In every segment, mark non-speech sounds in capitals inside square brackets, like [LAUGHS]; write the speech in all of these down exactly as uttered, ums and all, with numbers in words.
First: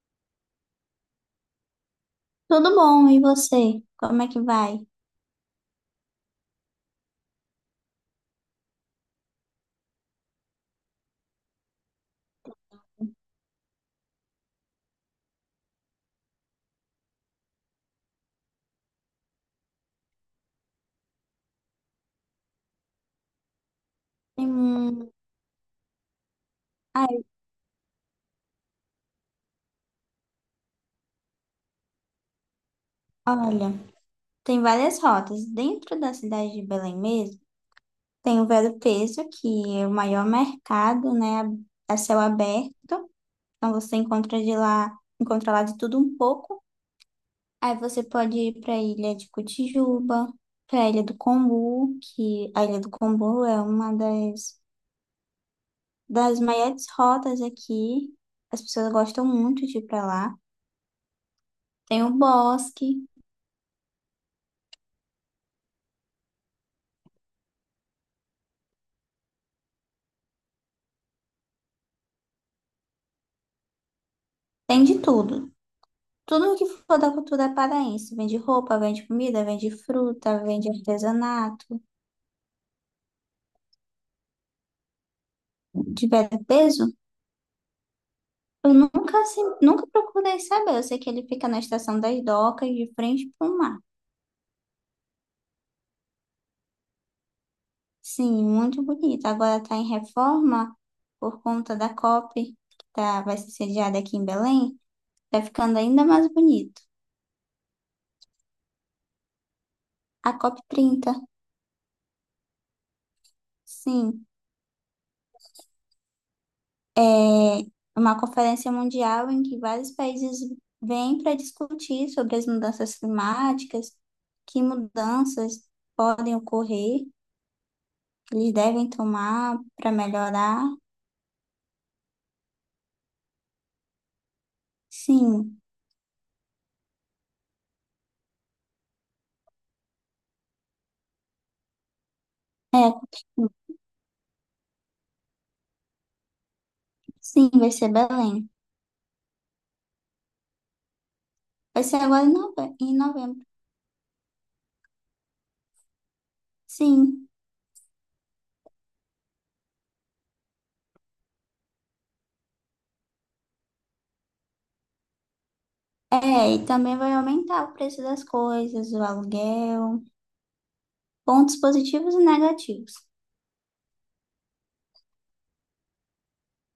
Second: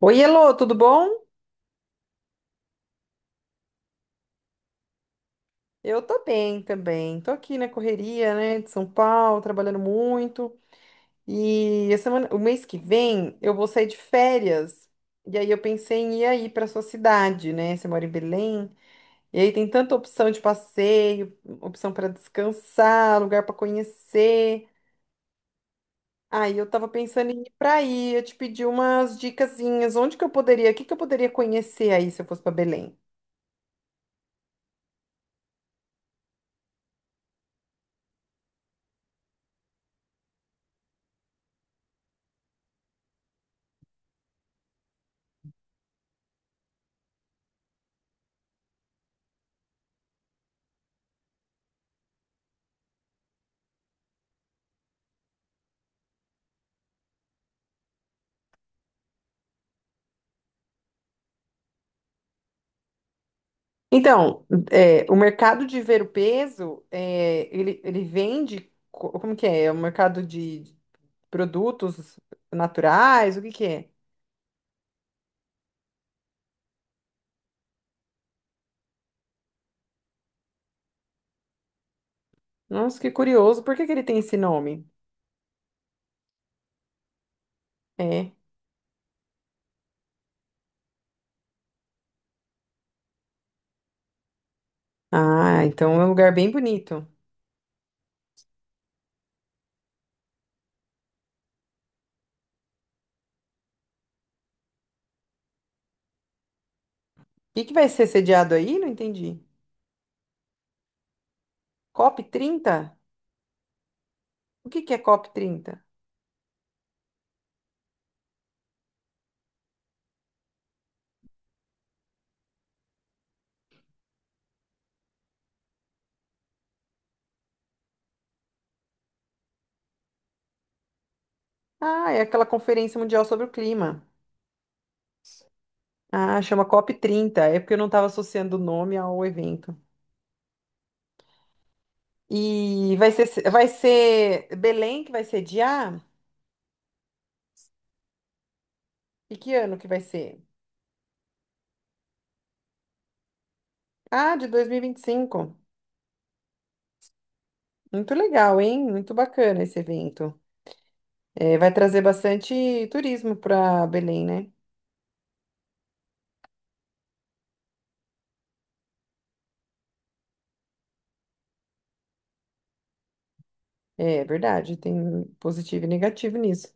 Oi, Elô, tudo bom? Tudo bom, e você? Como é que vai? Eu tô bem também. Tô aqui na correria, né, de São Paulo, trabalhando muito. E a semana, o mês que vem eu vou sair de férias. E aí eu pensei em ir aí para sua cidade, né? Você mora em Belém. E aí tem tanta opção de passeio, opção para descansar, lugar para Tem conhecer. um... Aí eu tava Ai, pensando em ir para aí, eu te pedi umas dicasinhas, onde que eu poderia, o que que eu poderia conhecer aí se eu fosse para Belém? olha, tem várias rotas. Dentro da cidade de Belém mesmo, tem o Vero Peso, que é o maior mercado, né, a céu aberto. Então você encontra de lá, encontra lá de tudo um pouco. Aí você pode ir para a Ilha de Cotijuba, para a Ilha do Combu, que a Ilha do Combu é uma das, das maiores rotas aqui. As pessoas gostam muito de ir para lá. Tem o Bosque. Então, é, o mercado de ver o peso, é, ele, ele vende, co- como que é? É um mercado de produtos naturais, o que que é? Tem de tudo. Tudo que for da cultura paraense. Vende roupa, vende comida, vende fruta, vende artesanato, Nossa, que curioso, por que que ele tem esse nome? de peso. É. Eu nunca, assim, nunca procurei saber. Eu sei que ele fica na Estação das Docas, de frente para o mar. Ah, então é um lugar bem bonito. O Sim, muito bonito. Agora está em reforma por conta da C O P, que tá, vai ser sediada aqui em Belém. Está ficando ainda mais bonito. que que vai ser sediado aí? Não entendi. A C O P trinta, COP trinta. sim. O que que é COP trinta? É uma conferência mundial em que vários países vêm para discutir sobre as mudanças climáticas, que mudanças podem ocorrer, que eles devem tomar para melhorar. Ah, é aquela Conferência Mundial sobre o Clima. Sim, Ah, chama COP trinta. É porque eu não estava associando o nome ao evento. E é, vai ser, vai ser Belém que vai sediar? sim, vai ser Belém. E que ano que vai ser? Vai ser agora em nove- em novembro. Ah, de dois mil e e vinte e cinco. Sim, Muito legal, hein? Muito bacana esse evento. É, vai trazer bastante turismo para Belém, né? é, e também vai aumentar o preço das coisas, o aluguel, pontos positivos e negativos. É verdade, tem positivo e negativo nisso.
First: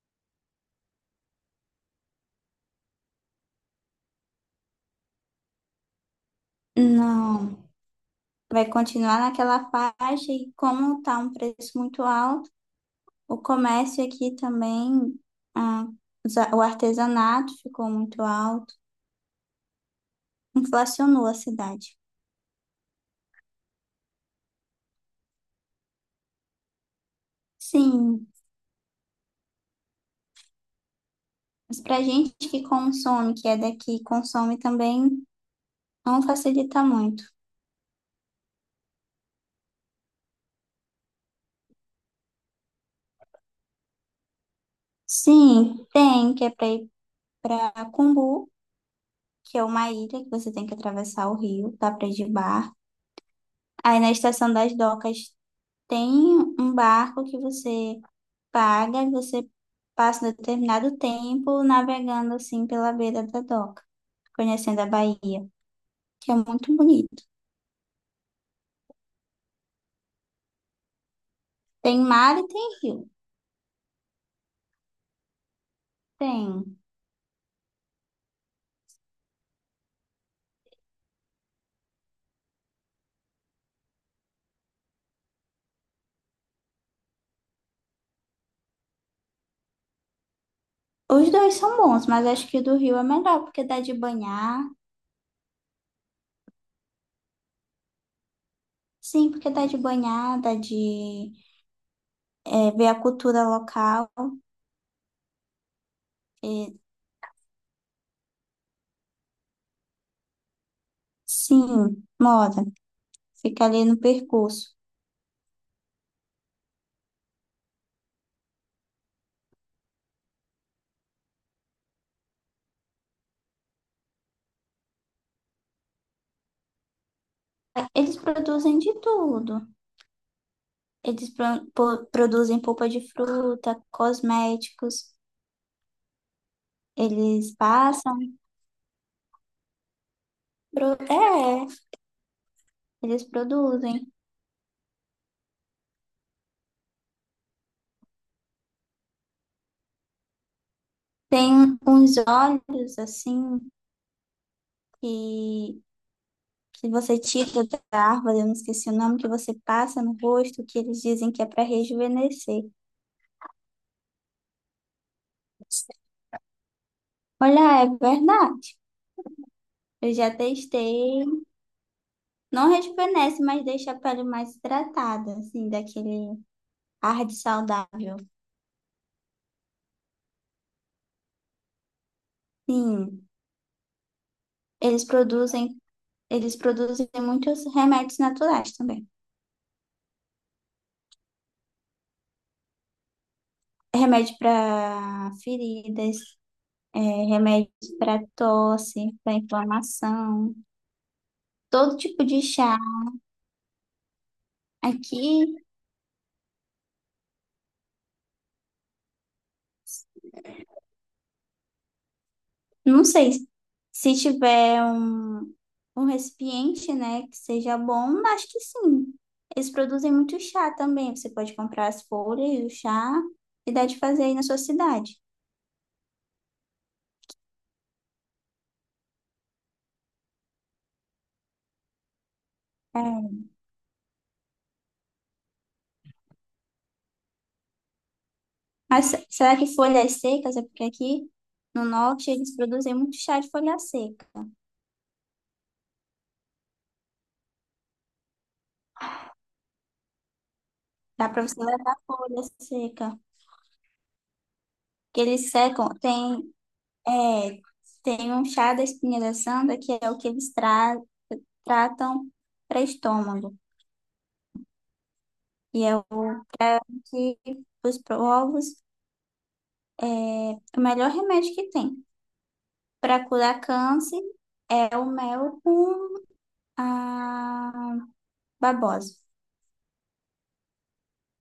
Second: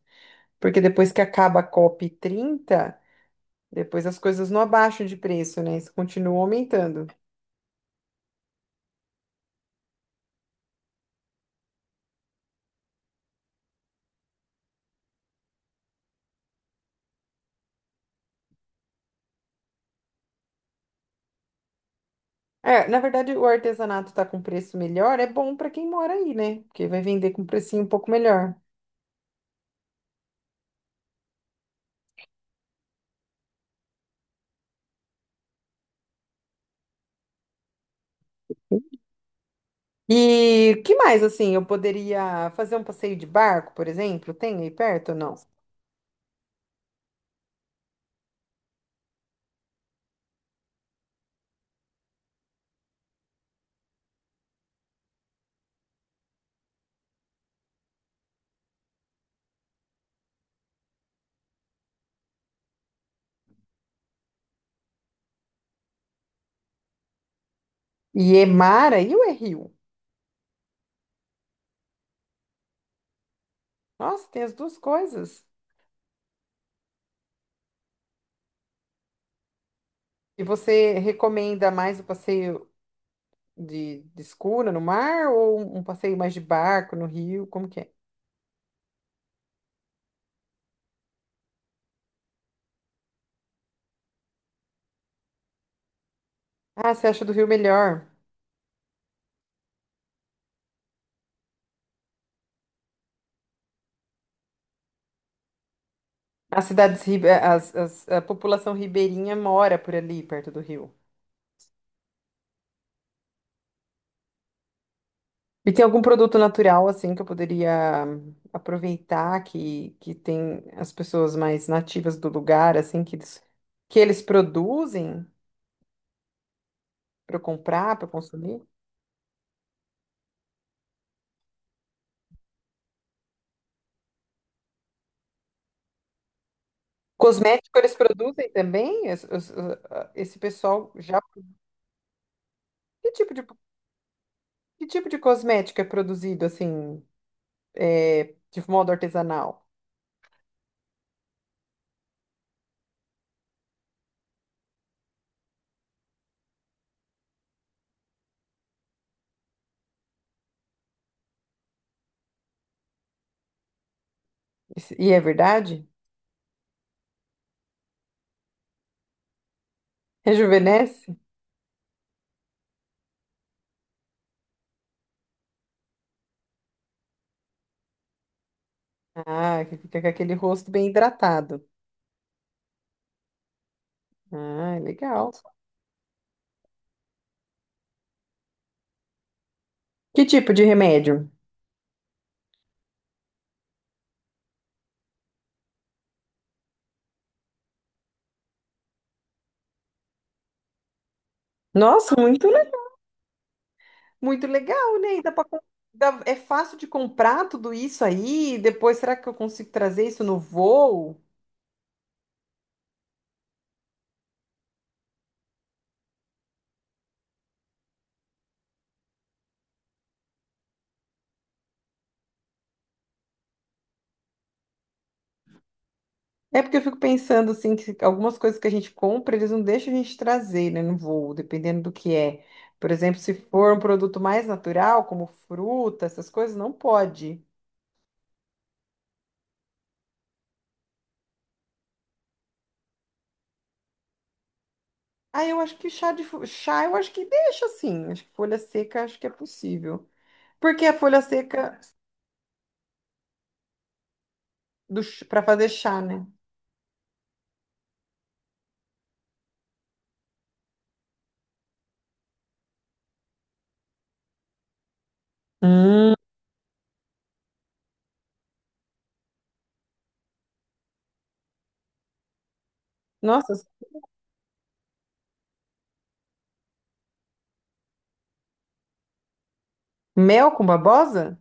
Porque depois que acaba a COP trinta, depois as coisas não abaixam de preço, né? Isso continua aumentando. Não, vai continuar naquela faixa, e como está um preço muito alto, o comércio aqui também, ah, os a- o artesanato ficou muito alto, inflacionou a cidade. É, na verdade, o artesanato tá com preço melhor, é bom para quem mora aí, né? Porque vai vender com precinho um pouco Sim, melhor. mas para gente que consome, que é daqui, consome também, não facilita muito. E o que mais, assim, eu poderia fazer um passeio de barco, por exemplo? Tem aí perto ou não? Sim, tem, que é para ir para Cumbu, que é uma ilha que você tem que atravessar o rio, dá para ir de barco. Aí na Estação das Docas tem um barco que você paga e você passa um determinado tempo navegando assim pela beira da doca, conhecendo a Bahia, que é muito bonito. E é mar aí ou é rio? Tem mar e tem rio. Nossa, tem as duas coisas. Tem. E você recomenda mais o passeio de, de escuna no mar ou um um passeio mais de barco no rio? Como que é? Os dois são bons, mas acho que o do rio é melhor, porque dá de banhar. Ah, você acha do rio melhor? Sim, porque dá de banhar, dá de é, ver a cultura local. As E cidades, ribe- as, as- a população ribeirinha mora por ali, perto do rio. sim, moda. Fica ali no percurso. E tem algum produto natural, assim, que eu poderia aproveitar, que, que tem as pessoas mais nativas do lugar, assim, que eles, que eles produzem para eu comprar, para eu Eles consumir? produzem de tudo. Eles pro- po- produzem polpa de fruta, cosméticos. Eles Cosmético eles passam, produzem também? Es- os- ah, Esse pessoal pro- já... é, Que eles tipo de, produzem. que tipo de cosmético é produzido, assim, é, de modo artesanal? Tem uns olhos assim que, que você tira da árvore, eu não esqueci o nome, que você passa no rosto, que eles dizem que é para rejuvenescer. Isso- E é verdade? Olha, é verdade. Eu [LAUGHS] já Rejuvenesce? testei. Não rejuvenesce, mas deixa a pele mais hidratada, assim, daquele ar de saudável. Ah, que fica com aquele rosto bem hidratado. Sim, Ah, eles legal. produzem, eles produzem muitos remédios naturais também. Que tipo de remédio? Remédio para feridas, é, remédios para tosse, para inflamação, todo Nossa, tipo de muito chá. Muito legal, né? E dá pra, Aqui, com- dá- é fácil de comprar tudo isso aí. E depois, será que eu consigo trazer isso no voo? não sei se tiver um, um recipiente, né, que seja bom, acho que sim. Eles produzem muito chá também. Você pode comprar as folhas, o chá, e dá de fazer aí na sua cidade. É porque eu fico pensando assim, que algumas coisas que a gente compra, eles não deixam a gente trazer, né, no voo, dependendo do que é. Por exemplo, se É, for um produto mais natural, como fruta, essas coisas, não pode. mas se- será que folhas secas? É porque aqui no norte eles produzem muito chá de folha seca. Ah, eu acho que chá de fo- chá, eu acho que deixa assim. Acho que folha seca, acho que é possível. Porque a folha Dá para você seca levar folha seca. do Que para eles fazer secam, chá, né? tem, é, tem um chá da espinha da santa que é o que eles tra- tratam para estômago. E é o Hum. pra- que os povos é o melhor remédio que tem. Para Nossa, curar câncer é o mel com a babosa. mel com babosa?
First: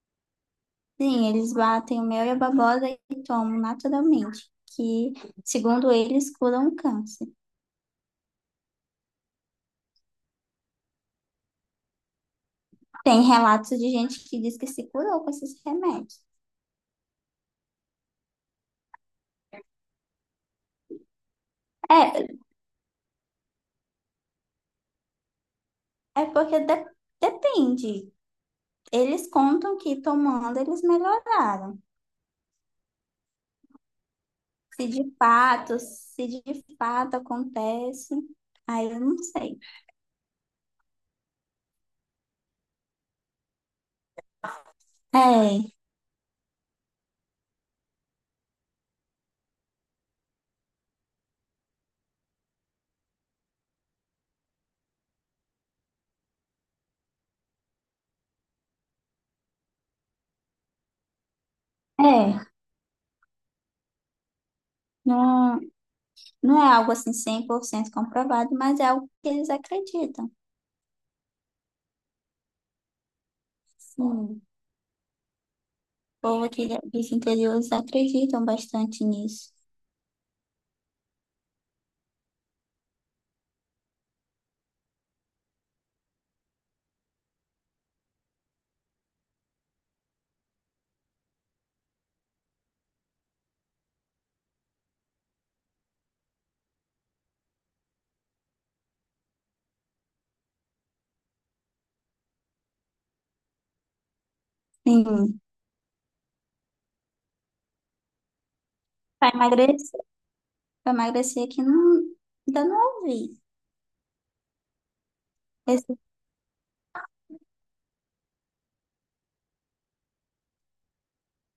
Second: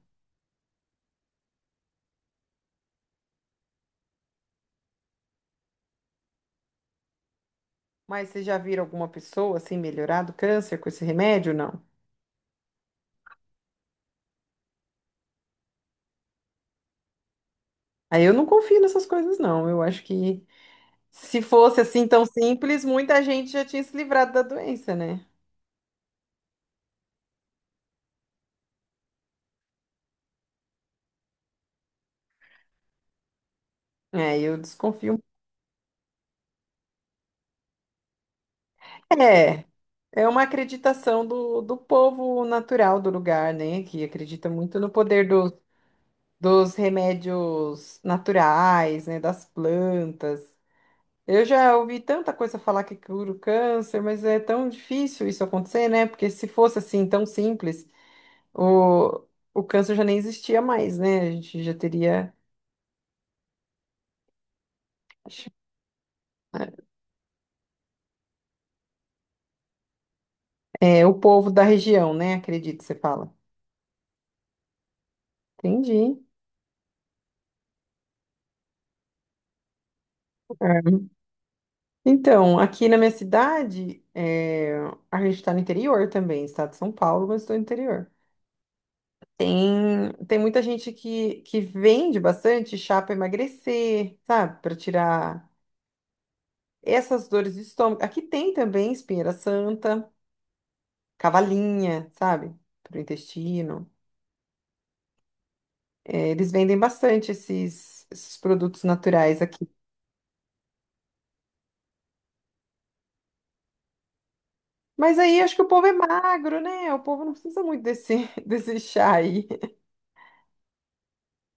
Sim, eles batem o mel e a babosa e tomam naturalmente, que segundo eles curam o câncer. Mas vocês já viram alguma pessoa assim melhorar do câncer com esse remédio? Não. Tem relatos de gente que diz que se curou com esses remédios. Aí eu não confio nessas coisas, não. Eu acho que se fosse assim tão É, simples, muita gente já tinha se livrado da doença, né? é porque de- depende. Eles contam que tomando eles melhoraram. É, eu Se de desconfio. fato, se de fato acontece, aí eu não sei. É, é uma acreditação do, do povo natural do lugar, né? Que acredita muito no poder dos É, dos remédios naturais, né? Das plantas. Eu já ouvi tanta coisa falar que cura o câncer, mas é tão difícil isso acontecer, né? Porque se fosse assim tão simples. O, o câncer já nem existia mais, né? A gente já teria. é. Não, não é algo assim cem por cento comprovado, mas é algo que eles acreditam. É, é, o povo da região, né? Acredito, você fala. Sim. O Entendi. povo aqui dos interiores acreditam bastante nisso. É. Então, aqui na minha cidade, é, a gente está no interior também, estado de São Paulo, mas estou no interior. Tem, tem muita gente que, que vende bastante chá para emagrecer, sabe? Para tirar essas dores de estômago. Aqui tem também espinheira santa, cavalinha, sabe? Para o intestino. Sim. É, eles vendem bastante esses, esses produtos Para naturais aqui. emagrecer, para emagrecer aqui não, ainda não ouvi. Mas aí acho que o povo é Esse- magro, né? O povo não precisa muito desse, [LAUGHS] desse chá aí.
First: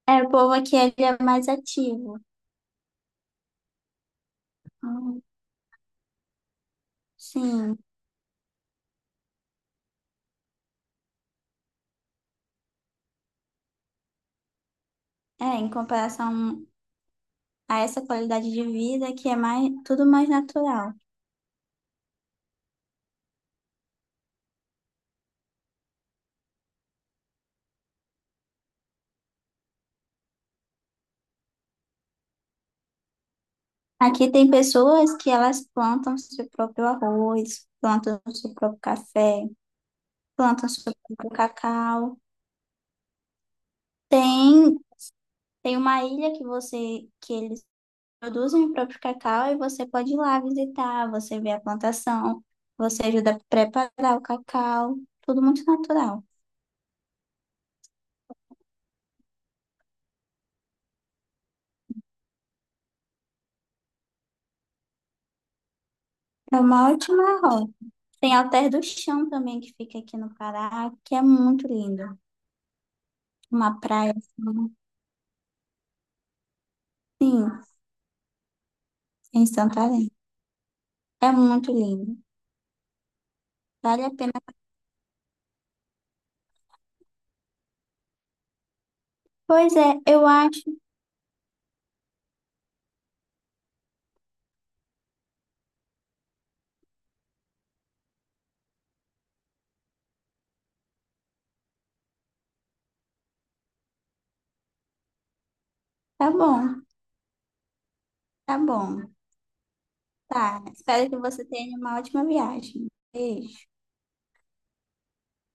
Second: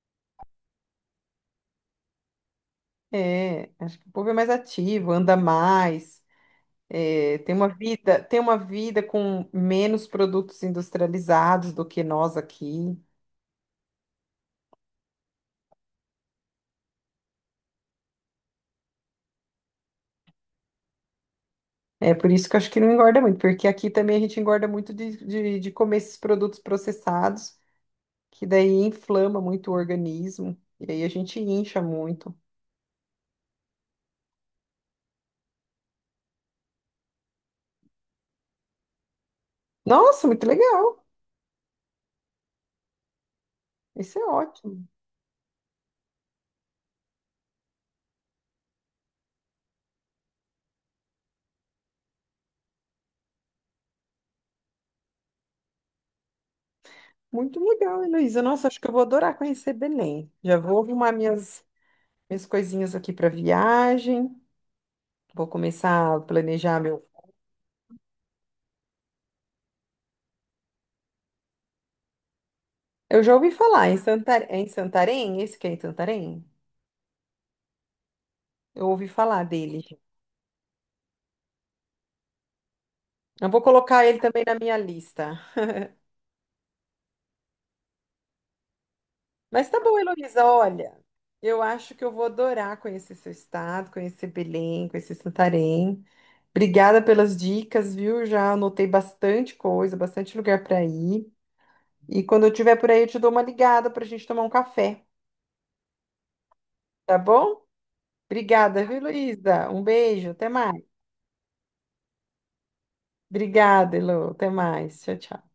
é, o povo aqui é, ele é mais ativo. É, acho que o povo é mais ativo, Hum, anda mais, é, tem uma Sim. vida, tem uma vida com menos produtos industrializados do que nós aqui. É, em comparação a essa qualidade de vida que é mais, tudo mais natural. É por isso que eu acho que não engorda muito, porque aqui também a gente engorda muito de, de, de comer esses produtos processados, que daí inflama muito o organismo, e aí a gente incha muito. Aqui tem pessoas que elas plantam seu próprio arroz, plantam seu próprio café, Nossa, muito plantam seu legal! próprio cacau. Isso é Tem, ótimo. tem uma ilha que você que eles produzem o próprio cacau e você pode ir lá visitar, você vê a plantação, você ajuda a preparar o cacau, tudo muito natural. Muito legal, Heloísa. Nossa, acho que eu vou adorar conhecer Belém. Já vou arrumar minhas, minhas coisinhas aqui para viagem. Vou começar a É planejar uma meu. ótima rota. Tem Alter do Chão também que fica aqui no Pará, que é muito lindo. Eu já ouvi Uma falar em praia Santarém. É em assim, Santarém? Esse que é em Santarém? sim, Eu ouvi falar em dele. Santarém. É muito lindo. Eu vou colocar Vale a ele pena. também na minha lista. Mas Pois tá é, bom, eu Heloísa, acho. olha. Eu acho que eu vou adorar conhecer seu estado, conhecer Belém, conhecer Santarém. Obrigada pelas dicas, viu? Já anotei bastante coisa, bastante lugar para ir. E quando eu estiver por aí, eu te dou uma ligada para a gente tomar um café, Tá bom, tá bom? tá Obrigada, viu, bom. Luísa? Um beijo, até Tá. mais. Espero que você tenha uma ótima viagem. Beijo. Obrigada, Elô, até mais. Tchau, tchau.